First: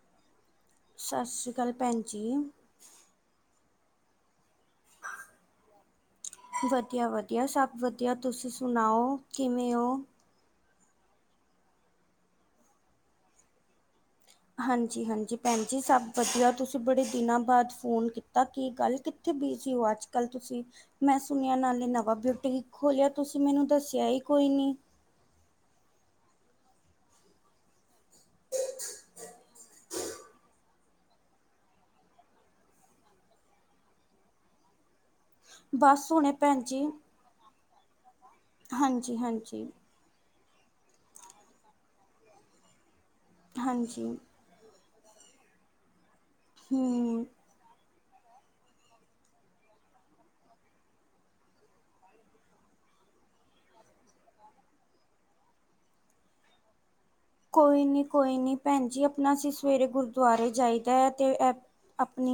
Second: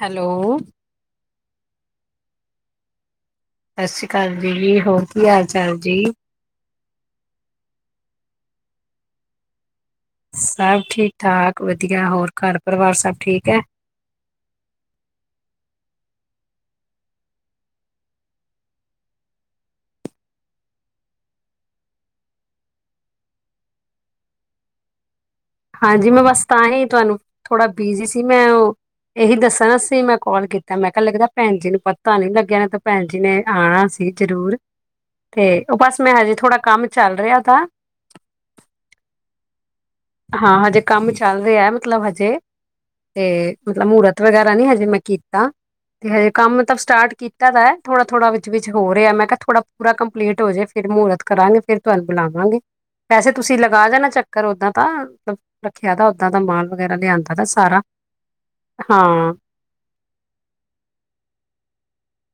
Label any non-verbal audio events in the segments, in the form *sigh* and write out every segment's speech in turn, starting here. Hello. ਸਤਿ ਸ਼੍ਰੀ ਅਕਾਲ ਭੈਣ ਜੀ। ਸਤਿ ਸ੍ਰੀ ਅਕਾਲ ਦੀ ਜੀ। ਹੋਰ ਕੀ ਹਾਲ ਚਾਲ ਜੀ? ਵਧੀਆ ਵਧੀਆ ਸਭ ਵਧੀਆ ਤੁਸੀਂ ਸੁਣਾਓ ਕਿਵੇਂ ਹੋ? ਸਭ ਠੀਕ ਠਾਕ ਵਧੀਆ ਹੋਰ ਘਰ ਪਰਿਵਾਰ ਸਭ ਠੀਕ ਹੈ। ਹਾਂਜੀ ਹਾਂਜੀ ਭੈਣ ਜੀ ਸਭ ਵਧੀਆ ਤੁਸੀਂ ਬੜੇ ਦਿਨਾਂ ਬਾਅਦ ਫੋਨ ਕੀਤਾ। ਕੀ ਗੱਲ ਕਿੱਥੇ ਬਿਜੀ ਹੋ ਅੱਜ ਕੱਲ ਤੁਸੀਂ? ਮੈਂ ਸੁਣਿਆ ਨਾਲੇ ਨਵਾਂ ਬਿਊਟੀਕ ਖੋਲਿਆ ਤੁਸੀਂ। ਮੈਨੂੰ ਦੱਸਿਆ ਹੀ ਕੋਈ ਨੀ। ਹਾਂਜੀ। ਮੈਂ ਬਸ ਤਾਂ ਹੀ ਤੁਹਾਨੂੰ ਥੋੜ੍ਹਾ ਬਿਜੀ ਸੀ। ਮੈਂ ਉਹ ਇਹੀ ਦੱਸਾਂ ਸੀ ਮੈਂ ਕਾਲ ਕੀਤਾ। ਮੈਂ ਕਿਹਾ ਲੱਗਦਾ ਭੈਣ ਜੀ ਨੂੰ ਪਤਾ ਨਹੀਂ ਲੱਗਿਆ। ਇਹਨਾਂ ਤਾਂ ਭੈਣ ਜੀ ਨੇ ਆਉਣਾ ਸੀ ਜ਼ਰੂਰ। ਤੇ ਉਹ ਬਸ ਮੈਂ ਹੁਣੇ ਹਜੇ ਥੋੜ੍ਹਾ ਭੈਣ ਜੀ ਕੰਮ ਚੱਲ ਰਿਹਾ ਤਾ ਹਾਂਜੀ ਹਾਂਜੀ। ਹਾਂ ਹਜੇ ਕੰਮ ਚੱਲ ਰਿਹਾ ਮਤਲਬ ਹਜੇ ਤੇ ਮਤਲਬ ਹਾਂਜੀ ਮਹੂਰਤ ਵਗੈਰਾ ਨੀ ਹਜੇ ਮੈਂ ਕੀਤਾ। ਤੇ ਹਜੇ ਕੰਮ ਤਾਂਬ ਸਟਾਰਟ ਹਮ ਕੀਤਾ ਦਾ ਵੇ। ਥੋੜਾ-ਥੋੜਾ ਵਿਚ ਵਿਚ ਹੋ ਰਿਹਾ। ਮੈਂ ਕਿਹਾ ਥੋੜਾ ਪੂਰਾ ਕੰਪਲੀਟ ਹੋ ਜਾ। ਫਿਰ ਮੁਹੂਰਤ ਕਰਾਂਗੇ ਫਿਰ ਤੁਹਾਨੂੰ ਬੁਲਾਵਾਂਗੇ ਪੈਸੇ ਤੁਸੀਂ ਲਗਾ ਜਾਣਾ ਚੱਕਰ ਓਦਾਂ ਤਾ ਮਲਬ ਰੱਖਿਆ ਤਾਂ ਉਦਾ ਮਾਲ ਵਗੈਰਾ ਲਿਆਂਦਾ। ਦਾ ਸਾਰਾ ਕੋਈ ਨੀ ਕੋਈ ਨੀ ਭੈਣ ਜੀ ਆਪਣਾ ਹਾਂ ਅਸੀ ਸਵੇਰੇ ਗੁਰਦੁਆਰੇ ਜਾਈਦਾ ਹੈ ਤੇ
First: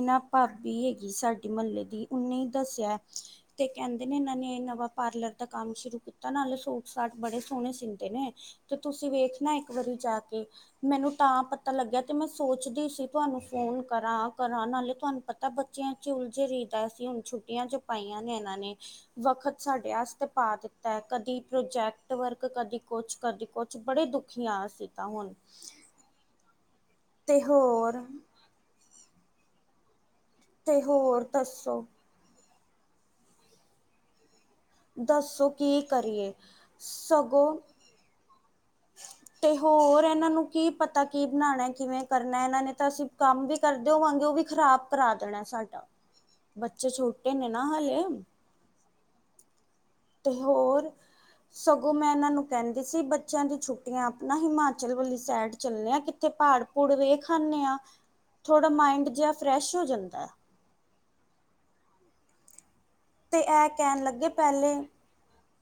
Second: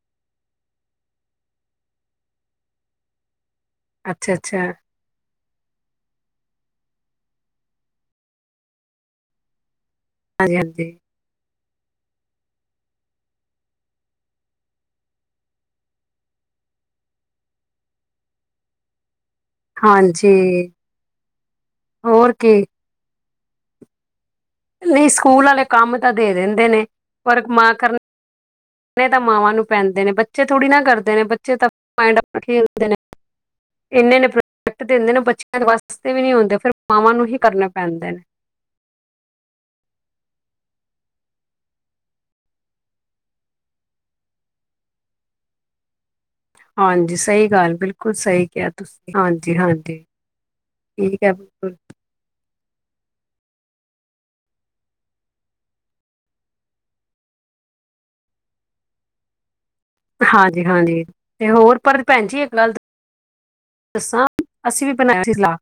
ਨਾ ਭਾਬੀ ਹੈਗੀ ਸਾਡੇ ਮਹੱਲੇ ਦੀ ਉਹੇ ਦੱਸਿਆ। ਤੇ ਕਹਿੰਦੇ ਨੇ ਅੱਛਾ ਇਹਨਾਂ ਅੱਛਾ ਨੇ ਨਵਾਂ ਪਾਰਲਰ ਦਾ ਕੰਮ ਸ਼ੁਰੂ ਕੀਤਾ ਨਾ ਹੇ ਸੂਟ ਸਾਟ ਬੜੇ ਸੋਹਣੇ ਸੀਂਦੇ ਨੇ ਤੇ ਤੁਸੀਂ ਵੇਖਣਾ ਇੱਕ ਵਾਰੀ ਜਾ ਕੇ ਹਾਂਜੀ ਹਾਂਜੀ ਮੈਨੂੰ ਤਾਂ ਪ ਪਤਾ ਲੱਗਿਆ ਤੇ ਮੈਂ ਸੋਚਦੀ ਸੀ ਤੁਹਾਨੂੰ ਫੋਨ ਕਰਾਂ ਕਰਾਂ ਨਾਲੇ ਤੁਹਾਨੂੰ ਪਤਾ ਬੱਚਿਆਂ ਚ ਉਲਝੇ ਰੀਦਾ ਸੀ ਹੁਣ ਛੁੱਟੀਆਂ ਚ ਪਾਈਆਂ ਨੇ ਇਹਨਾਂ ਨੇ ਵੱਖਤ ਸਾਡੇ ਵਾਸਤੇ ਹਾਂਜੀ ਪਾ ਦਿੱਤਾ ਹੈ ਕਦੀ ਪ੍ਰੋਜੈਕਟ ਹੋਰ ਵਰਕ ਕੀ ਕਦੀ ਕੁਛ ਕਰਦੀ ਕੁਛ ਬੜੇ ਦੁੱਖ, ਨਹੀਂ ਸਕੂਲ ਵਾਲੇ ਕੰਮ ਤਾਂ ਦੇ ਦਿੰਦੇ ਨੇ ਤੇ ਪਰ ਮਾ ਹੋਰ ਕਰਨੇ ਤਾਂ ਮਾਵਾਂ ਨੂੰ ਪੈਂਦੇ ਨੇ ਬੱਚੇ ਬੱਚੇ ਥੋੜ੍ਹੀ ਨਾ ਤੇ ਕਰਦੇ ਨੇ ਹੋਰ ਬੱਚੇ ਦੱਸੋ ਤਾਂਡ ਖੇਲਦੇ ਨੇ ਇਨੇ ਨੇ ਟ ਦਿੰਦੇ ਨੇ ਦੱਸੋ ਬੱਚਿਆਂ ਦੇ ਕੀ ਵਾਸਤੇ ਵੀ ਨੀ ਕਰੀਏ ਆਦੇ ਫਿਰ ਮਾਵਾਂ ਨੂੰ ਹੀ ਸਗੋਂ ਕਰਨੇ ਪੈਂਦੇ ਨੇ ਤੇ ਹੋਰ ਇਹਨਾਂ ਨੂੰ ਕੀ ਪਤਾ ਕੀ ਬਣਾਣਾ ਕਿਵੇਂ ਕਰਨਾ ਇਹਨਾਂ ਨੇ ਤਾਂ ਅਸੀਂ ਕੰਮ ਵੀ ਕਰਦੇ ਹੋਵਾਂਗੇ ਉਹ ਵੀ ਖ਼ਰਾਬ ਕਰਾ ਦੇਣਾ ਸਾਡਾ ਬੱਚੇ ਹਾਂਜੀ ਛੋਟੇ ਸਹੀ ਨੇ ਨਾ ਗੱਲ ਹਲੇ ਬਿਲਕੁਲ ਸਹੀ ਕਿਹਾ ਤੁਸੀਂ ਹਾਂਜੀ-ਹਾਂਜੀ ਤੇ ਠੀਕ ਹੈ ਬਿਲਕੁਲ, ਕਹਿੰਦੇ ਸੀ ਬੱਚ ਦੀ ਛੁੱਟੀਆਂ ਆਪਣਾ ਹਿਮਾਚਲ ਵਾਲੀ ਸਾਈਡ ਚੱਲੇ ਆ ਕਿੱਥੇ ਪਹਾੜ ਪੂਹਾੜ ਵੇਖ ਆਨੇ ਆ ਥੋੜਾ ਮਾਇੰਡ ਜਿਹਾ ਫਰੈਸ਼ ਹੋ ਜਾਂਦਾ ਹਾਂਜੀ ਹਾਂਜੀ, ਤੇ ਹੋਰ ਪਰ ਭੈਣ ਜੀ ਇੱਕ ਗੱਲ ਤੇ ਇਹ ਕਹਿਣ ਦੱਸਾਂ ਲੱਗੇ ਪਹਿਲੇ ਅਸੀਂ ਵੀ ਬਣਾਏ ਸੀ, ਸਲਾ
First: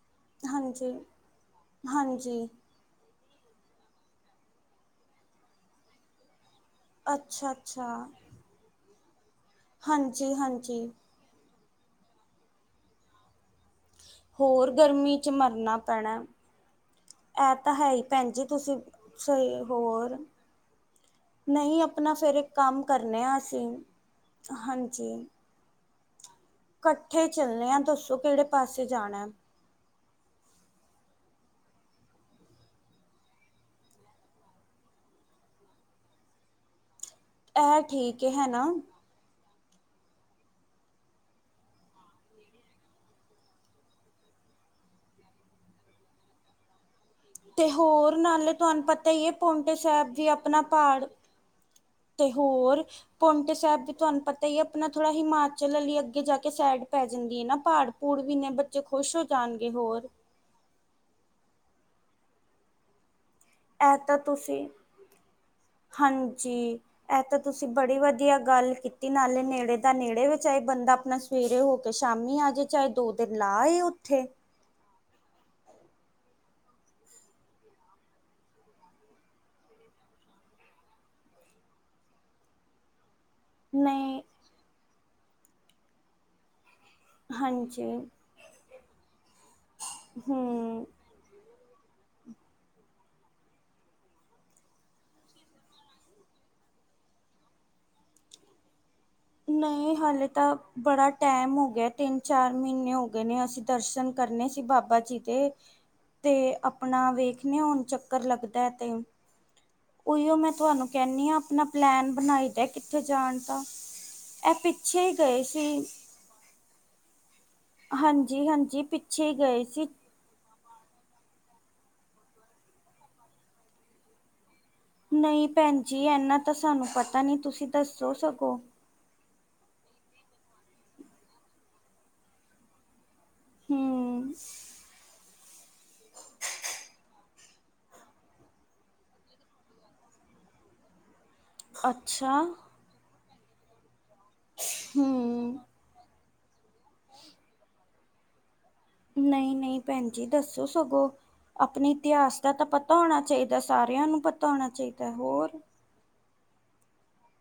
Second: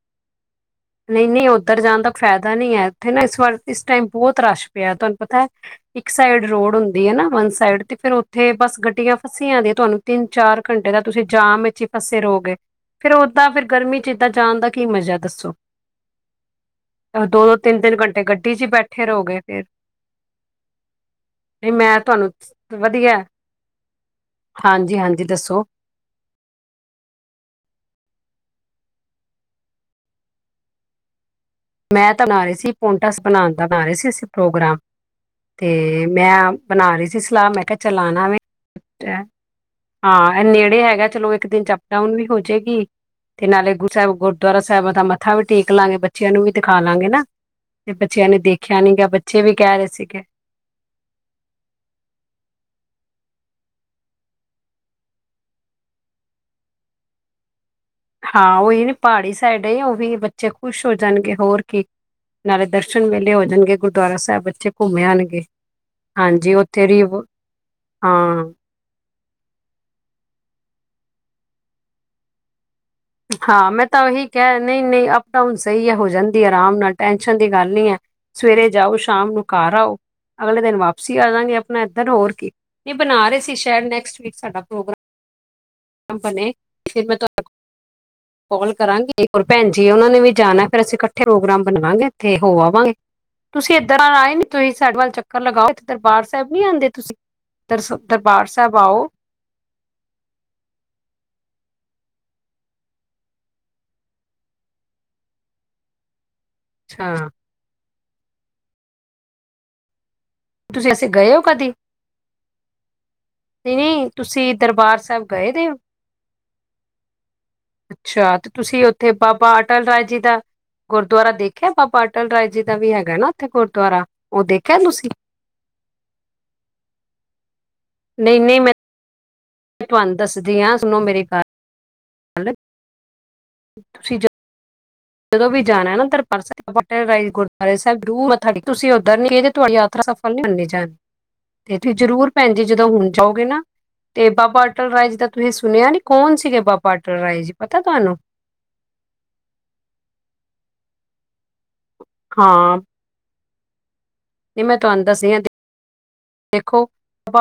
ਹਾਂਜੀ ਨਹੀਂ-ਨਹੀਂ ਉੱਧਰ ਜਾਣ ਦਾ ਹਾਂਜੀ ਫਾਇਦਾ ਨਹੀਂ ਹੈ ਉੱਥੇ ਨਾ ਇਸ ਟਾਈਮ ਬਹੁਤ ਰਸ਼ ਪਿਆ ਤੁਹਾਨੂੰ ਪਤਾ ਹੈ ਇੱਕ ਸਾਈਡ ਰੋਡ ਹੁੰਦੀ ਹੈ ਨਾ ਵੰਨ ਅੱਛਾ ਸਾਈਡ ਅੱਛਾ ਤੇ ਫੇਰ ਉੱਥੇ ਬਸ ਗੱਡੀਆਂ ਅਸੀ ਆ ਤੁਹਾਨੂੰ ਤਿੰਨ ਹਾਂਜੀ ਚਾਰ ਹਾਂਜੀ ਘੰਟੇ ਦਾ ਤੁਸੀਂ ਜਾਮ ਚਿਪਸੇ ਰੋ ਗਏ। ਫੇਰ ਔ, ਹੋਰ ਗਰਮੀ ਚ ਦੱਸੋ ਮਰਨਾ ਪੈਣਾ ਇਹ ਦੋ-ਦੋ, ਤਾਂ ਹੈ ਤਿੰਨ-ਤਿੰਨ ਹੀ ਘੰਟੇ ਭੈਣ ਜੀ ਗੱਡੀ 'ਚ ਹੀ ਤੁਸੀਂ ਬੈਠੇ ਰਹੋਗੇ ਫੇਰ ਸਹੀ ਹੋਰ ਨਹੀਂ ਮੈਂ ਆਪਣਾ ਤੁਹਾਨੂੰ ਫੇਰ ਇੱਕ ਕੰਮ ਵਧੀਆ ਕਰਨੇ ਆ ਅਸੀਂ ਹਾਂਜੀ ਹਾਂਜੀ-ਹਾਂਜੀ ਦੱਸੋ ਕੱਠੇ ਚੱਲੇ ਆ ਦੱਸੋ ਕਿਹੜੇ ਪਾਸੇ ਜਾਣਾ ਮੈਂ ਤਾਂ ਨਾ ਰਹੀ ਸੀ ਪੋਟਸ ਬਣਾਣ ਦਾ ਨਾ ਰਹੇ ਸੀ ਅਸੀ ਪ੍ਰੋਗਰਾਮ ਤੇ ਮੈਂ ਬਣਾ ਰਹੀ ਸੀ। ਸਲਾਹ ਮੈਂ ਕਿਹਾ ਇਹ ਠੀਕ ਚਲਾਣਾ ਮੈਂ, ਹੈ ਨਾ ਹਾਂ ਇਹ ਨੇੜੇ ਹੈਗਾ ਚਲੋ ਇੱਕ ਦਿਨ ਅਪ ਡਾਊਨ ਵੀ ਹੋ ਜਾਏਗੀ ਤੇ ਨਾਲੇ ਗੁਰੂ ਸਾਹਿਬ ਗੁਰਦੁਆਰਾ ਸਾਹਿਬ ਦਾ ਮੱਥਾ ਵੀ ਟੇਕ ਲਾਂਗੇ ਬੱਚਿਆਂ ਨੂੰ ਵੀ, ਤੇ ਦਿਖਾ ਲਾਂਗੇ ਨਾ, ਤੇ ਹੋਰ ਬੱਚਿਆਂ ਨੇ ਨਾਲੇ ਦੇਖਿਆ ਤੁਹਾਨੂੰ ਨੀ ਗਾ ਪਤਾ ਹੀ ਹੈ ਬੱਚੇ ਵੀ ਪੌਂਟੇ ਕਹਿ ਰਹੇ ਸਾਹਿਬ ਸੀਗੇ ਵੀ ਆਪਣਾ ਪਹਾੜ ਤੇ ਹੋਰ ਪੋਂਂਟੇ ਸਾਹਿਬ ਵੀ ਤੁਹਾਨੂੰ ਪਤਾ ਹੀ ਹੈ ਆਪਣਾ ਥੋੜ੍ਹਾ ਹਿਮਾਚਲ ਵਾਲੀ ਅੱਗੇ ਜਾ ਕੇ ਸਾਈਡ ਪੈ ਜਾਂਦੀ ਹੈ ਨਾ, ਪਹਾੜ ਪੂੜ ਵੀ ਨੇ ਹਾਂ ਬੱਚੇ ਉਹੀ ਨਹੀਂ ਖੁਸ਼ ਹੋ ਪਹਾੜੀ ਸਾਈਡ ਜਾਣਗੇ ਉਹ ਹੋਰ ਵੀ ਬੱਚੇ ਖੁਸ਼ ਹੋ ਜਾਣਗੇ ਹੋਰ ਕੀ, ਨਾਲੇ ਦਰਸ਼ਨ ਮੇਲੇ ਹੋ ਜਾਣਗੇ ਇਹ ਤਾਂ ਗੁਰਦੁਆਰਾ ਸਾਹਿਬ ਤੁਸੀਂ ਬੱਚੇ ਘੁੰਮ ਆਣਗੇ ਹਾਂਜੀ ਉੱਥੇ ਰੀਵ ਇਹ ਤਾਂ ਤੁਸੀਂ ਬੜੀ ਵਧੀਆ ਹਾਂ ਗੱਲ ਕੀਤੀ ਨਾਲੇ ਨੇੜੇ ਦਾ ਨੇੜੇ ਵਿੱਚ ਈ ਬੰਦਾ ਆਪਣਾ ਸਵੇਰੇ ਹੋ ਕੇ ਸ਼ਾਮੀ ਆ ਜੇ, ਹਾਂ ਮੈਂ ਤਾਂ ਉਹੀ ਕਿਹਾ ਨਹੀਂ-ਨਹੀਂ ਅਪ ਡਾਊਨ ਸਹੀ ਹੈ ਹੋ ਜਾਣ ਦੀ ਆਰਾਮ ਨਾਲ ਟੈਸ਼ਨ ਦੀ ਗੱਲ ਨੀ ਹੈ ਸਵੇਰੇ ਜਾਓ ਸ਼ਾਮ ਨੂੰ ਘਰ ਆਓ, ਅਗਲੇ ਦਿਨ ਵਾਪਸੀ ਆ ਜਾਂਗੇ ਆਪਣਾ ਇੱਧਰ ਹੋਰ ਕੇ ਨਹੀਂ ਬਣਾ ਰਹੇ। ਅਸੀਂ ਸ਼ਾਇਦ ਨੈਕਸਟ ਨਹੀਂ ਵੀਕ ਸਾਡਾ ਪ੍ਰੋਗਰਾਮ ਕੰਪ ਨੇ ਹਾਂਜੀ, ਕਰਾਂਗੇ, ਹੋਰ ਭੈਣਜੀ ਉਹਨਾ ਨੇ ਵੀ ਜਾਣਾ ਫੇਰ ਹੂੰ ਅਸੀਂ ਇਕੱਠੇ ਪ੍ਰੋਗਰਾਮ ਬਣਵਾਂਗੇ ਉਥੇ ਹੋ ਆਵਾਂਗੇ ਤੁਸੀਂ ਇਧਰ ਆਏ ਨੀ ਤੁਸੀਂ ਸਾਡੇ ਵੱਲ ਚੱਕਰ ਲਗਾਓ ਇਥੇ ਦਰਬਾਰ ਸਾਹਿਬ ਨੀ ਆਦੇ ਤੁਸੀਂ ਦਰ ਦਰਬਾਰ ਸਾਹਿਬ ਆਓ। ਨਹੀਂ ਹਾਲੇ ਤਾਂ ਬੜਾ ਟਾਈਮ ਹੋ ਗਿਆ ਤਿੰਨ ਚਾਰ ਮਹੀਨੇ ਹੋ ਗਏ ਨੇ ਅਸੀਂ ਦਰਸ਼ਨ ਕਰਨੇ ਸੀ ਬਾਬਾ ਜੀ ਦੇ ਤੇ ਆਪਣਾ ਅੱਛਾ ਵੇਖਦੇ ਹੁਣ ਚ ਚੱਕਰ ਲੱਗਦਾ ਹੈ ਤੇ, ਉਹੀਓ ਮੈਂ ਤੁਹਾਨੂੰ ਤੁਸੀਂ ਅਸੀਂ ਕਹਿੰਦੀ ਗਏ ਹਾਂ ਹੋ ਆਪਣਾ ਕਦੀ ਪਲੈਨ ਬਣਾਈ ਦਾ ਕਿੱਥੇ ਜਾਣ ਤਾਂ, ਨਹੀਂ ਨਹੀਂ ਤੁਸੀਂ ਦਰਬਾਰ ਸਾਹਿਬ ਗਏ ਦੇ ਹੋ? ਅੱਛਾ ਹਾਂਜੀ ਤੇ ਹਾਂਜੀ ਤੁਸੀਂ ਉੱਥੇ ਪਿੱਛੇ ਹੀ ਬਾਬਾ ਗਏ ਅਟਲ ਸੀ ਰਾਜ ਜੀ ਦਾ ਗੁਰਦੁਆਰਾ ਦੇਖ। ਦੇਖਿਆ ਬਾਬਾ ਅਟਲ ਰਾਏ ਜੀ ਦਾ ਵੀ ਹੈਗਾ ਨਾ ਉੱਥੇ ਗੁਰਦੁਆਰਾ ਉਹ ਦੇਖ ਨਹੀਂ ਭੈਣ ਜੀ ਇਨਾ ਤਾਂ ਸਾਨੂੰ ਪਤਾ ਨੀ ਤੁਸੀਂ ਦੱਸੋ ਨਹੀਂ ਸਗੋਂ। ਨਹੀਂ ਮੈਂ ਤੁਹਾਨੂੰ ਦੱਸਦੀ ਹਾਂ ਸੁਣੋ ਮੇਰੀ ਗ ਗੱਲ, ਹੂੰ, ਤੁਸੀਂ ਜਦੋਂ ਵੀ ਜਾਣਾ *unintelligible* ਗੁਰਦੁਆਰੇ ਸਾਹਿਬ। ਤੁਸੀਂ ਉਧਰ ਜਰੂਰ ਮੱਥਾ ਟੇਕਣਾ। ਤੁਹਾਡੀ ਯਾਤਰਾ ਸਫਲ ਨਹੀਂ ਮੰਨੀ ਜਾਣੀ। ਤੇ ਤੁੂੰ ਜ਼ਰੂਰ ਅੱਛਾ ਭੈਣ ਜੀ ਜਦੋਂ ਹੁਣ ਜਾਓਗੇ ਨਾ, ਤੇ ਬਾਬਾ ਅਟਲ ਰਾਏ ਜੀ ਦਾ ਤੁਸੀਂ ਹੂੰ ਸੁਣਿਆ ਨੀ ਕੋਣ ਸੀਗੇ ਬਾਬਾ ਅਟੱਲ ਟਰ ਰਾਏ ਜੀ ਪਤਾ ਤੁਹਾਨੂੰ? ਨਹੀਂ ਨਹੀਂ ਭੈਣ ਜੀ ਦੱਸੋ ਸਗੋਂ, ਆਪਣੇ ਇਤਿਹਾਸ ਦਾ ਤਾਂ ਹਾਂ ਪਤਾ ਹੋਣਾ ਚਾਹੀਦਾ? ਦਾ ਸਾਰੀਆਂ ਨੂੰ। ਪਤਾ ਨਹੀਂ ਹੋਣਾ ਮੈਂ ਤੁਹਾਨੂੰ ਚਾਹੀਦਾ ਦੱਸਦੀ ਹਾਂ ਹੋਰ? ਦੇਖੋ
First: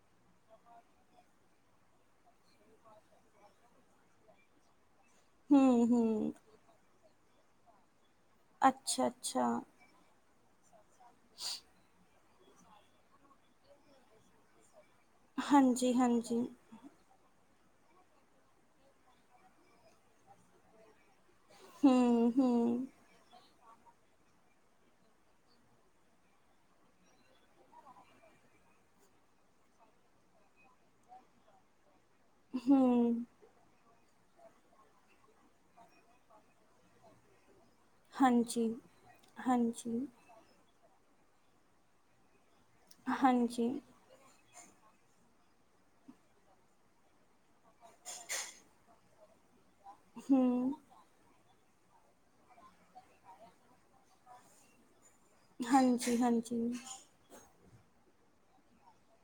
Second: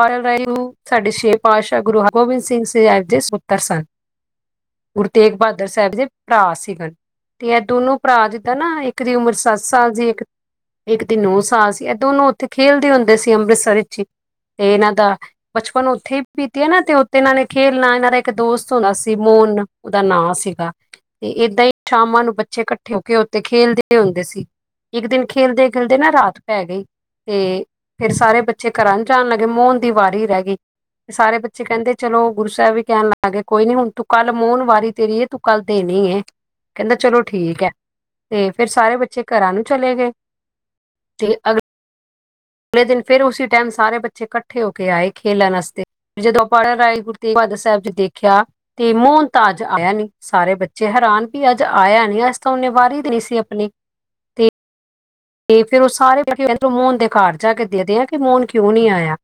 ਔਰਗਜ਼ੇਬ ਸਾਡੇ ਛੇ ਪਾਤਸ਼ਾਹ ਗੁਰੂ ਹਰਗੋਬਿੰਦ ਸਿੰਘ ਸਾਹਿਬ ਦੇ ਸਪੁੱਤਰ ਸਨ। ਗੁਰੂ ਤੇਗ ਬਹਾਦਰ ਹੂੰ ਸਾਹਿਬ ਦੇ ਹੂੰ ਭਰਾ ਸੀਗਨ। ਤੇ ਇਹ ਦੋਨੂੰ। ਭਰਾ ਜਿੱਦਾਂ ਨਾ ਇੱਕ ਅੱਛਾ ਦੀ ਉਮਰ ਅੱਛਾ ਸੱਤ ਸਾਲ ਸੀ ਇੱਕ। ਇੱਕ ਦੀ ਨੌ ਸਾਲ ਸੀ ਇਹ ਦੋਨੋ। ਤੇ ਖੇਲਦੇ ਹੁੰਦੇ ਸੀ ਅੰਮ੍ਰਿਤਸਰ। ਅਰੀਚੀ ਇਹ ਨਾ। ਦਾ ਬਚਪਨ ਹਾਂਜੀ ਉੱਥੇ ਹੀ ਹਾਂਜੀ ਬੀਤਿਆ ਨਾ ਤੇ। ਤੇ ਇਹਨਾਂ ਨੇ ਖੇਲਣਾ ਇਹਨਾਂ ਦਾ ਇੱਕ ਦੋਸਤ ਹੁੰਦਾ ਸੀ ਮੋਨਾ ਉਹਦਾ ਨਾਂ ਸੀਗਾ। ਤੇ ਏਦਾਂ ਹੀ ਸ਼ਾਮਾਂ ਹੂੰ ਨੂੰ ਬੱਚੇ ਹੂੰ ਇਕੱਠੇ ਹੋ ਕੇ ਉੱਥੇ। ਖੇਲਦੇ ਹੁੰਦੇ ਸੀ ਇੱਕ ਦਿਨ ਖੇਲਦੇ ਖੇਲਦੇ ਨਾ ਰਾਤ ਪੈ ਗਈ ਤੇ ਫੇਰ ਸਾਰੇ ਬੱਚੇ। ਬੱਚੇ ਘਰਾਂ ਨੂੰ ਜਾਣ ਲੱਗੇ ਮੋਹਨ ਦੀ ਵਾਰੀ ਰਹਿ ਗਈ ਤੇ ਸਾਰੇ ਬੱਚੇ ਕਹਿੰਦੇ। ਚਲੋ ਗੁਰੂ ਸਾਹਿਬ ਵੀ ਕਹਿਣ ਹੂੰ ਲੱਗ ਗਏ ਕੋਈ ਨੀ ਹੁਣ ਤੂੰ। ਕੱਲ ਮੋਹਨ ਵਾਰੀ ਤੇਰੀ ਤੂੰ ਕੱਲ ਦੇਣੀ ਹੈ ਕਹਿੰਦਾ ਚਲੋ ਠੀਕ ਹੈ। ਤੇ ਹਾਂਜੀ ਫਿਰ ਸਾਰੇ ਬੱਚੇ ਘਰਾਂ ਨੂੰ ਚਲੇ ਹਾਂਜੀ ਗਏ? ਤੇ ਅਗਰ। ਅਗਲੇ ਦਿਨ ਫਿਰ ਉਸ ਹਾਂਜੀ ਟਾਈਮ ਸਾਰੇ ਬੱਚੇ। ਇਕੱਠੇ ਹੋ ਕੇ ਆਏ ਖੇਲਣ ਵਾਸਤੇ ਜਦੋਂ ਆਪਾਂ ਰਾਏ ਗੁਰੂ ਤੇਗ ਬਹਾਦਰ ਸਾਹਿਬ ਜੀ ਦੇਖਿਆ ਤੇ ਮੋਹਨ ਤਾਜ। ਆਇਆ ਨੀ ਸਾਰੇ ਹੂੰ ਬੱਚੇ ਹੈਰਾਨ? ਵੀ ਅੱਜ ਆਇਆ ਨੀ ਅੱਜ ਤਾਂ ਉਹਨੇ ਵਾਰੀ ਦਿੰਨੇ ਸੀ ਆਪਣੀ ਤੇ। ਤੇ ਫ਼ਿਰ ਉਹ ਹਾਂਜੀ ਸਾਰੇ ਹਾਂਜੀ ਕਹਿੰਦੇ ਮੋਹਣ ਦੇ ਘਰ ਜਾ ਕੇ। ਦੇਖਦੇ ਆ ਕਿ ਮੋਹਨ ਕਿਉਂ ਨੀ ਆਇਆ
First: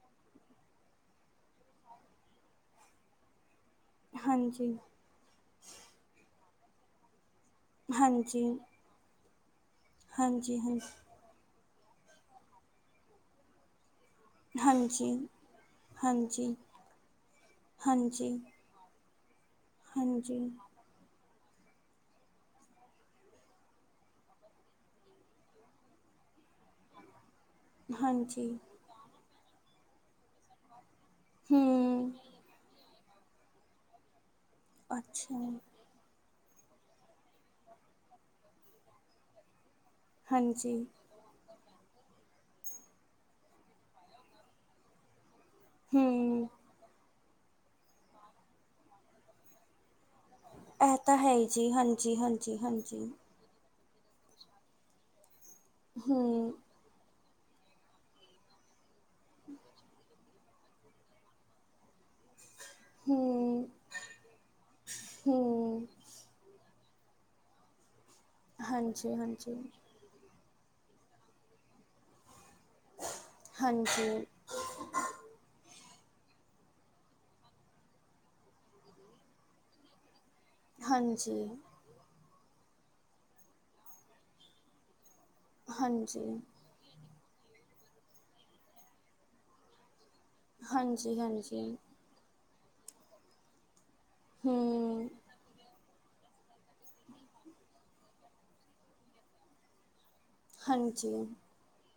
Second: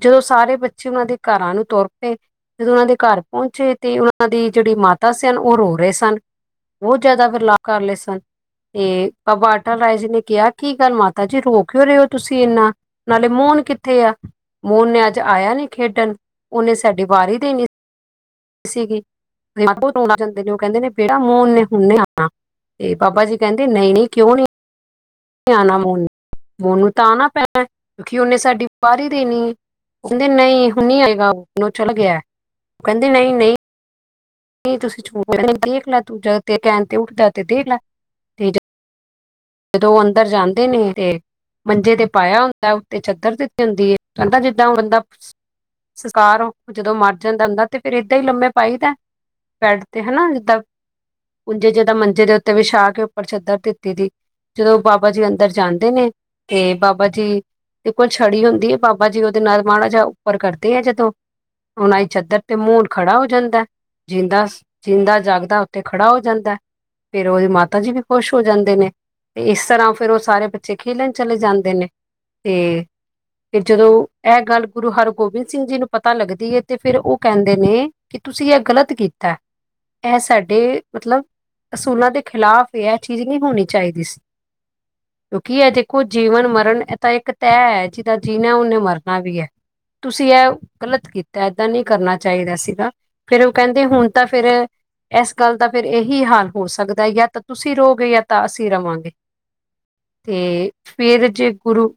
ਜਦੋਂ ਸਾਰੇ ਬੱਚੇ ਉਹਨਾਂ ਦੇ ਘਰਾਂ ਨੂੰ ਤੁਰ ਪਏ ਜਦੋਂ ਉਹਨਾਂ ਦੇ ਘਰ ਪਹੁੰਚੇ। ਤੇ ਉਹਨਾਂ ਦੀ ਜਿਹੜੀ ਹਾਂਜੀ ਮਾਤਾ ਸਨ ਉਹ ਰੋ ਰਹੇ ਸਨ? ਬਹੁਤ ਜ਼ਿਆਦਾ ਫਿਰ। ਲਾ ਕਰ ਲਏ ਸਨ ਹਾਂਜੀ ਤੇ। ਆਹ ਵਾਟਾਂ ਲਾਏ। ਕਿਹਾ ਹਾਂਜੀ ਕੀ ਹਾਂਜੀ ਗੱਲ ਮਾਤਾ ਜੀ ਰੋ। ਭੁੱਖੇ ਰਹੇ ਹੋ ਤੁਸੀਂ ਨਾ ਨਾਲੇ ਮੋਹਨ? ਕਿੱਥੇ ਆ ਮੋਹਨ ਨੇ ਹਾਂਜੀ ਅੱਜ ਆਇਆ ਨੀ ਖੇਡਣ ਹਾਂਜੀ ਉਹਨੇ ਸਾਡੀ ਵਾਰੀ ਦੇਣੀ। ਹਾਂਜੀ ਸੀਗੀ। ਮੈਂ ਕਿਹਾ ਧੋਣੇ ਹਾਂਜੀ ਪੈਂਦੇ ਨੇ ਉਹ ਕਹਿੰਦੇ ਨੇ ਪੇਟ। ਮੂੰਹ ਨੇ ਹੁਨੇ ਆਉਣਾ ਤੇ ਬਾਬਾ ਜੀ ਕਹਿੰਦੇ ਨਹੀਂ ਨਹੀਂ ਕਿਉਂ ਨੀ। ਆਣਾ ਮੋਨ ਮੋਨੂੰ ਤਾਂ ਆਣਾ ਪੈ ਕਿਉਂਕਿ ਹਾਂਜੀ ਸਾਡੀ ਬਾਹਰ ਦੇਣੀ ਹੈ। ਕਹਿੰਦੇ ਨਹੀਂ ਹੁ ਨਹੀਂ ਆਏਗਾ ਉਹ ਚੱਲ ਹੂੰ ਗਿਆ। ਕਹਿੰਦੇ ਨਹੀਂ ਨਹੀਂ। ਨਹੀਂ ਤੁਸੀਂ ਚੋ ਅੱਛਾ ਦੇਖ ਲ ਤੂੰ ਤੇ ਕਹਿਣ ਤੇ ਉੱਠਦਾ ਤੇ ਦੇਖ ਲ ਤੇ ਜਦੋਂ ਉਹ ਅੰਦਰ ਜਾਂਦੇ ਹਾਂਜੀ ਨੇ ਤੇ ਮੰਜੇ ਤੇ ਪਾਇਆ ਹੁੰਦਾ ਤੇ ਚਾਦਰ ਦਿੱਤੀ ਹੁੰਦੀ ਕਹਿੰਦਾ ਜਿੱਦਾਂ ਬੰਦਾ ਹੂੰ ਸਕਾਰੋ ਜਦੋਂ ਮਰਦ ਜਾਂਦਾ ਤੇ ਫਿਰ ਏਦਾਂ ਹੀ ਲੰਮੇ ਪਾਈ ਦਾ ਪੈਡ ਤੇ ਹਨਾ ਇਹ ਤਾਂ ਹੈ ਹੀ ਪੁੰਜੇ ਜੀ ਜੇਦਾਂ ਹਾਂਜੀ ਮੰਜੇ ਦੇ ਉੱਤੇ ਹਾਂਜੀ ਵਿਛਾ ਹਾਂਜੀ ਕੇ ਉੱਪਰ ਚਧ ਤੇ ਟਿਟੀ। ਜਦੋਂ ਬਾਬਾ ਜੀ ਕਹਿੰਦੇ ਉਧਰ ਜਾਂਦੇ ਨੇ ਹੂੰ ਤੇ ਬਾਬਾ ਜੀ ਤੇ ਕੋੁਲ ਛੜੀ ਹੁੰਦੀ ਹੈ ਬਾਬਾ ਜੀ ਉਹਦੇ ਨਾਲ ਮਾੜਾ ਜਿਹਾ ਉੱਪਰ ਕਰਦੇ ਆ ਜਦੋਂ ਉਹਣਾਈ ਚਾਦਰ ਤੇ ਮੂੰਹਣ ਖੜਾ ਹੋ ਜਾਂਦਾ ਹੂੰ ਜਿੰਦਾ ਜਿੰਦਾ ਜਾਗਦਾ ਉੱਥੇ ਹੂੰ ਖੜਾ ਹੋ ਜਾਂਦਾ। ਫੇਰ ਉਹਦੀ ਮਾਤਾ ਜੀ ਵੀ ਖੁਸ਼ ਹੋ ਜਾਂਦੇ ਨੇ। ਹਾਂਜੀ ਤੇ ਹਾਂਜੀ ਇਸ ਤਰ੍ਹਾਂ ਫੇਰ ਉਹ ਸਾਰੇ ਖੇਲਣ ਚਲੇ ਜਾਂਦੇ ਨੇ। ਤੇ ਤੇ ਜਦੋਂ ਹਾਂਜੀ ਇਹ ਗੱਲ ਗੁਰੂ ਹਰਗੋਬਿੰਦ ਸਿੰਘ ਜੀ ਨੂੰ ਪਤਾ ਲੱਗਦੀ ਹੈ ਤੇ ਫਿਰ ਉਹ ਕਹਿੰਦੇ ਨੇ ਕਿ ਤੁਸੀਂ ਇਹ ਗ਼ਲਤ ਕੀਤਾ ਇਹ ਸਾਡੇ ਮਤਲਬ ਹਾਂਜੀ ਅਸੂਲਾਂ ਦੇ ਖਿਲਾਫ਼ ਇਹ ਚੀਜ਼ ਨਹੀਂ ਹੋਣੀ ਚਾਈਦੀਜ਼। ਕਿਉਂਕਿ ਇਹ ਦੇਖੋ ਹਾਂਜੀ ਜੀਵਨ ਮਰਨ ਇਹ ਤਾਂ ਇੱਕ ਤ ਜੀਦਾ ਜੀਣਾ ਉਹਨੇ ਮਰਨਾ ਵੀ ਹੈ। ਤੁਸੀਂ ਇਹ ਗ਼ਲਤ ਹਾਂਜੀ ਕੀਤਾ ਹਾਂਜੀ ਏਦਾਂ ਨਹੀਂ ਕਰਨਾ ਚਾਹੀਦਾ। ਸੀਗਾ ਫੇਰ ਉਹ ਕਹਿੰਦੇ ਹੁਣ ਤਾਂ ਫਿਰ ਹੂੰ ਇਸ ਗੱਲ ਦਾ ਫਿਰ ਇਹੀ ਹਾਲ ਹੋ ਸਕਦਾ ਜਾਂ ਤਾਂ ਤੁਸੀਂ ਰੋਗੇ ਜਾਂ ਤਾਂ ਅਸੀਂ ਰਵਾਂਗੇ। ਤੇ ਹਾਂਜੀ ਫੇਰ ਜੇ ਗੁਰੂ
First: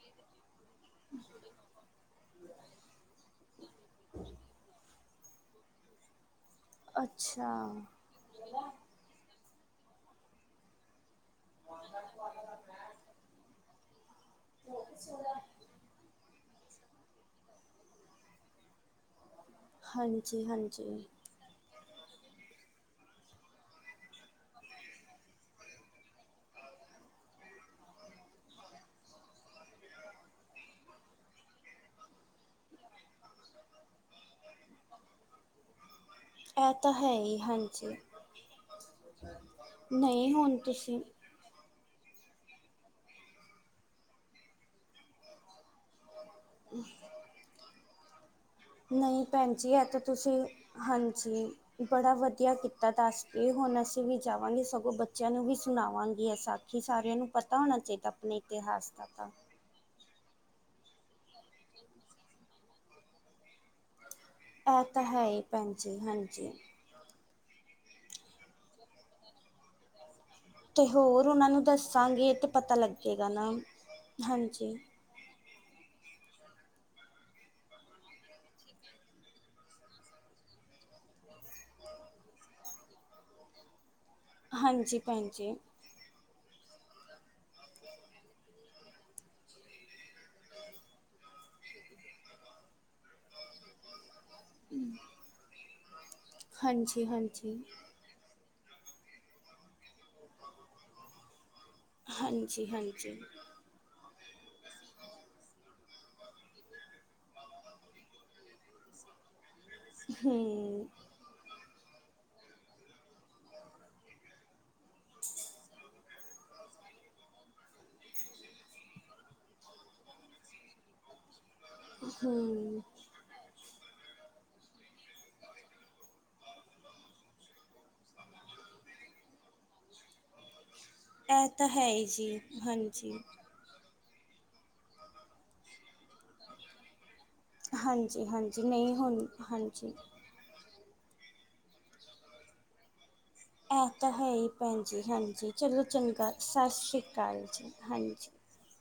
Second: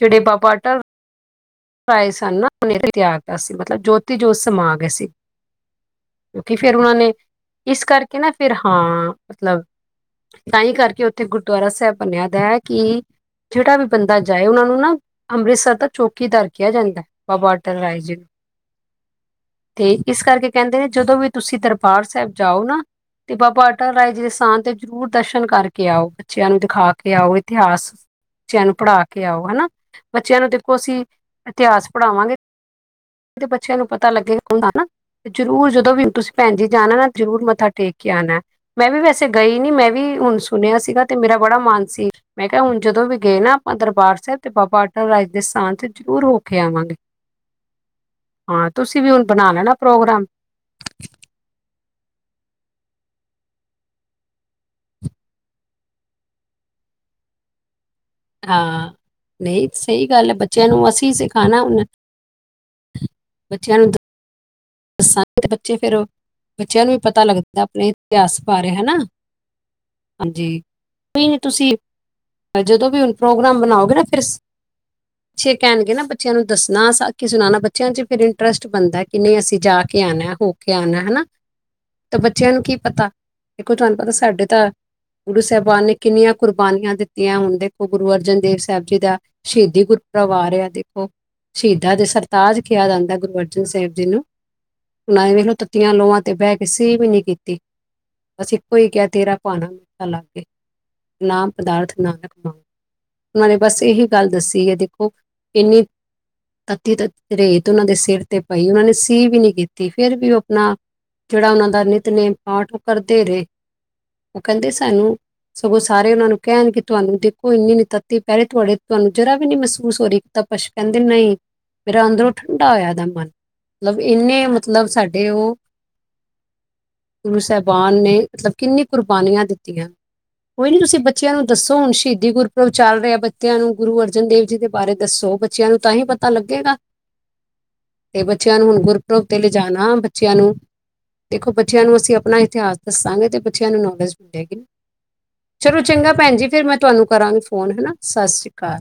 ਜਿਹੜੇ ਬਾਬਾ ਅਟੱਲ ਰਾਏ ਸਨ ਨਾਨ ਤਿਆਰ ਦਾ ਸੀ ਮਤਲਬ ਜੋਤੀ ਜੋਤ ਸਮਾ ਗਏ ਸੀ। ਕਿਉਂਕਿ ਫੇਰ ਉਹਨਾਂ ਨੇ ਅੱਛਾ ਇਸ ਕਰਕੇ ਨਾ ਫੇਰ ਹਾਂ ਮਤਲਬ ਤਾਂ ਹੀ ਕਰਕੇ ਉੱਥੇ ਤੇ ਗੁਰਦੁਆਰਾ ਸਾਹਿਬ ਬਨਿਆਦਾ ਹੈ ਕਿ ਜਿਹੜਾ ਵੀ ਬੰਦਾ ਜਾਏ ਉਹਨਾਂ ਨੂੰ ਨਾ ਅੰਮ੍ਰਿਤਸਰ ਦਾ ਚੌਕੀ ਦਰ ਕਿਹਾ ਜਾਂਦਾ ਬਾਬਾ ਅਟੱਲ ਰਾਏ ਜੀ ਨੂੰ ਤੇ ਇਸ ਹਾਂਜੀ ਕਰਕੇ ਕਹਿੰਦੇ ਨੇ ਹਾਂਜੀ ਜਦੋਂ ਵੀ ਤੁਸੀਂ ਦਰਪ ਦਰਬਾਰ ਸਾਹਿਬ ਜਾਓ ਨਾ ਤੇ ਬਾਬਾ ਅਟਲ ਰਾਏ ਜੀ ਦੇ ਸਥਾਨ ਤੇ ਜ਼ਰੂਰ ਦਰਸ਼ਨ ਕਰਕੇ ਆਓ ਬੱਚਿਆਂ ਨੂੰ ਦਿਖਾ ਕੇ ਆਓ ਇਤਿਹਾਸ ਬੱਚਿਆਂ ਨੂੰ ਪੜ੍ਹਾ ਕੇ ਆਓ ਹਨਾ ਬੱਚਿਆਂ ਨੂੰ ਦੇਖੋ ਅਸੀਂ ਇਤਿਹਾਸ ਪੜ੍ਹਾਵਾਂਗੇ। ਤੇ ਬੱਚਿਆਂ ਨੂੰ ਪਤਾ ਲੱਗੇ ਹੁੰਦਾ ਨਾ ਤੇ ਜਰੂਰ ਜਦੋਂ ਵੀ ਤੁਸੀਂ ਭੈਣ ਜੀ ਇਹ ਤਾਂ ਜਾਣਾ ਨਾ ਹੈ ਹੀ ਜਰੂਰ ਮੱਥਾ ਟੇਕ ਹਾਂਜੀ ਕੇ ਆਣਾ ਮੈਂ ਵੀ ਵੈਸੇ ਗਈ ਨੀ ਮੈਂ ਵੀ ਨਹੀਂ ਹੁਣ ਸੁਣਿਆ ਤੁਸੀਂ ਸੀਗਾ ਤੇ ਮੇਰਾ ਬੜਾ ਮਨ ਮੈਂ ਕਿਹਾ ਹੁਣ ਜਦੋਂ ਵੀ ਗਏ ਨਾ ਆਪਾਂ ਦਰਬਾਰ ਸਾਹਿਬ ਤੇ ਬਾਬਾ ਅਟੱਲ ਰਾਜ ਦੇ ਸਥਾਨ ਤੇ ਜ਼ਰੂਰ ਹੋ ਹੋਕੇ ਆਵਾਂਗੇ। ਹਾਂ ਤੁਸੀਂ ਵੀ ਨਹੀਂ ਹੁਣ ਬਣਾ ਭੈਣ ਜੀ ਲੈਣਾ ਇਹ ਤਾਂ ਪ੍ਰੋਗਰਾਮ ਤੁਸੀਂ ਹਾਂਜੀ ਬੜਾ ਵਧੀ ਵਧੀਆ ਕੀਤਾ ਦੱਸ ਕੇ ਹੁਣ ਅਸੀਂ ਵੀ ਜਾਵਾਂਗੇ ਸਗੋਂ ਬੱਚਿਆਂ ਨੂੰ ਵੀ ਸੁਣਾਵਾਂਗੇ ਅ ਸਾ ਆਖੀ ਸਾਰਿਆਂ ਨੂੰ ਪਤਾ ਹੋਣਾ ਚਾਹੀਦਾ। ਆਪਣੇ ਇਤਿਹਾਸ ਹਾਂ। ਤਾ ਨਹੀਂ ਸਹੀ ਗੱਲ ਬੱਚਿਆਂ ਨੂੰ ਅਸੀਂ ਸਿਖਾਣਾ ਉਹਨ ਬੱਚਿਆਂ ਨੂੰ ਆਹ ਤਾਂ ਹੈ ਦੱਸਾਂਗੇ ਤੇ ਭੈਣ ਬੱਚੇ ਫੇਰ ਜੀ ਹਾਂਜੀ ਬੱਚਿਆਂ ਨੂੰ ਵੀ ਪਤਾ ਲੱਗਦਾ ਆਪਣੇ ਇਤਿਹਾਸ ਬਾਰੇ ਹਨਾ। ਹਾਂਜੀ ਤੇ ਹੋਰ ਕੋਈ ਨੀ ਉਹਨਾ ਨੂੰ ਤੁਸੀਂ ਦਸਾਂਗੇ ਤੇ ਪਤਾ ਜਦੋਂ ਵੀ ਹੁਣ ਲੱਗੇਗਾ ਨਾ ਹਾਂਜੀ ਪੱਛੇ ਕਹਿਣਗੇ ਨਾ ਬੱਚਿਆਂ ਨੂੰ ਦੱਸਣਾ ਕਿ ਸੁਣਾਣਾ ਬੱਚਿਆਂ ਚ ਫਿਰ ਇੰਟਰਸਟ ਬਣਦਾ ਕਿ ਨਹੀਂ ਅਸੀਂ ਜਾ ਕੇ ਆਣਾ ਹੋ ਕੇ ਆਣਾ ਹਨਾ ਤੇ ਬੱਚਿਆਂ ਨੂੰ ਕੀ ਪਤਾ ਇੱਕ ਕੋੋ ਤੁਹਾਨੂੰ ਪਤਾ ਸਾਡੇ ਤਾਂ ਹਾਂਜੀ ਭੈਣ ਗੁਰੂ ਜੀ ਸਾਹਿਬਾਨ ਨੇ ਕਿੰਨੀਆਂ ਕੁਰ ਕੁਰਬਾਨੀਆਂ ਦਿੱਤੀਆਂ ਹੁਣ ਦੇਖੋ ਗੁਰੂ ਅਰਜਨ ਦੇਵ ਸਾਹਿਬ ਜੀ ਦਾ ਸ਼ਹੀਦੀ ਗੁਰੂ ਪੂਰਬ ਆ ਦੇਖੋ, ਸ਼ਹੀਦਾਂ ਦੇ ਸਰਤਾਜ ਕਿਹਾ ਜਾਂਦਾ ਗੁਰੂ ਅਰਜਨ ਸਾਹਿਬ ਜੀ ਨੂੰ ਨੂੰ ਤੱਤੀਆਂ ਲੋਆ ਤੇ ਬਹਿ ਕਿਸੇ ਹਾਂਜੀ ਵੀ ਨੀ ਹਾਂਜੀ ਕੀਤੀ ਅਸੀਂ ਕੋਈ ਕਹਿ ਤੇਰਾ ਭਾਣਾ ਮਿੱਠਾ ਲਾਗੇ ਨਾਮ ਪਦਾਰਥ ਨਾਨਕ ਹਾਂਜੀ ਹਾਂਜੀ ਉਹਨਾਂ ਨੇ ਬਸ ਇਹੀ ਗੱਲ ਦੱਸੀ ਹੈ ਦੇਖੋ ਇੰਨੀ ਤੱਤੀ ਤੇਤ ਉਹਨਾਂ ਦੇ ਸਿਰ ਤੇ ਪਈ ਉਹਨਾਂ ਨੇ ਸੀ ਵੀ ਨੀ ਕੀਤੀ ਫੇਰ ਵੀ ਉਹ ਆਪਣਾ ਹੂੰ ਜਿਹੜਾ ਉਹਨਾਂ ਦਾ ਨਿਤ ਨੇਮ ਪਾਠ ਉਹ ਕਰਦੇ ਰਹੇ ਉਹ ਕਹਿੰਦੇ ਸਾਨੂੰ ਸਗੋਂ ਸਾਰੇ ਉਹਨਾਂ ਨੂੰ ਕਹਿਣ ਕਿ ਤੁਹਾਨੂੰ ਦੇਖੋ ਇੰਨੀ ਨੀ ਤੱਤੀ ਪਹਿਰੇ ਤੁਹਾਡੇ ਤੁਹਾਨੂੰ ਜਰਾ ਵੀ ਨੀ ਮਹਿਸੂਸ ਹੋ ਰਹੀ ਤਾਂਪਸ਼ ਕਹਿੰਦੇ ਨਹੀਂ। ਮੇਰਾ ਅੰਦਰੋਂ ਠੰਡਾ ਹੂੰ ਹੋਇਆ ਇਹਦਾ ਮਨ ਮਤਲਬ ਇੰਨੇ ਮਤਲਬ ਸਾਡੇ ਉਹ ਗੁਰੂ ਸਾਹਿਬਾਨ ਨੇ ਮਤਲਬ ਕਿੰਨੀ ਕੁਰਬਾਨੀਆਂ ਦਿੱਤੀਆਂ। ਕੋਈ ਨੀ ਤੁਸੀਂ ਬੱਚਿਆਂ ਨੂੰ ਇਹ ਤਾਂ ਦੱਸੋ ਹੈ ਹੁਣ ਹੀ ਸ਼ਹੀਦੀ ਜੀ ਗੁਰਪੁਰਬ ਚੱਲ ਹਾਂਜੀ ਰਿਹਾ ਬੱਚਿਆਂ ਨੂੰ ਗੁਰੂ ਅਰਜਨ ਦੇਵ ਜੀ ਦੇ ਬਾਰੇ ਦੱਸੋ ਬੱਚਿਆਂ ਨੂੰ ਤਾਂ ਹੀ ਪਤਾ ਲੱਗੇਗਾ। ਤੇ ਹਾਂਜੀ ਹਾਂਜੀ। ਬੱਚਿਆਂ ਨੂੰ ਹੁਣ ਨਹੀਂ ਗੁਰਪੁਰਬ ਤੇ ਲਿਜਾਣਾ ਹਾਂਜੀ ਬੱਚਿਆਂ ਨੂੰ ਦੇਖੋ ਬੱਚਿਆਂ ਨੂੰ ਅਸੀਂ ਆਪਣਾ ਇਤਿਹਾਸ ਦੱਸਾਂਗੇ। ਬੱਚਿਆਂ ਨੂੰ ਇਹ ਤਾਂ ਨੌਲੇਜ ਹੈ ਹੀ ਮਿਲੇਗੀ ਭੈਣ ਜੀ ਹਾਂਜੀ ਚਲੋ ਚੰਗਾ ਭੈਣ ਜੀ ਫਿਰ ਸਤਿ ਮੈਂ ਸ਼੍ਰੀ ਤੁਹਾਨੂੰ ਕਰਾਂਗੀ ਅਕਾਲ ਫੋਨ ਜੀ ਹਨਾ ਸਤਿ ਹਾਂਜੀ ਸ਼੍ਰੀ ਅਕਾਲ।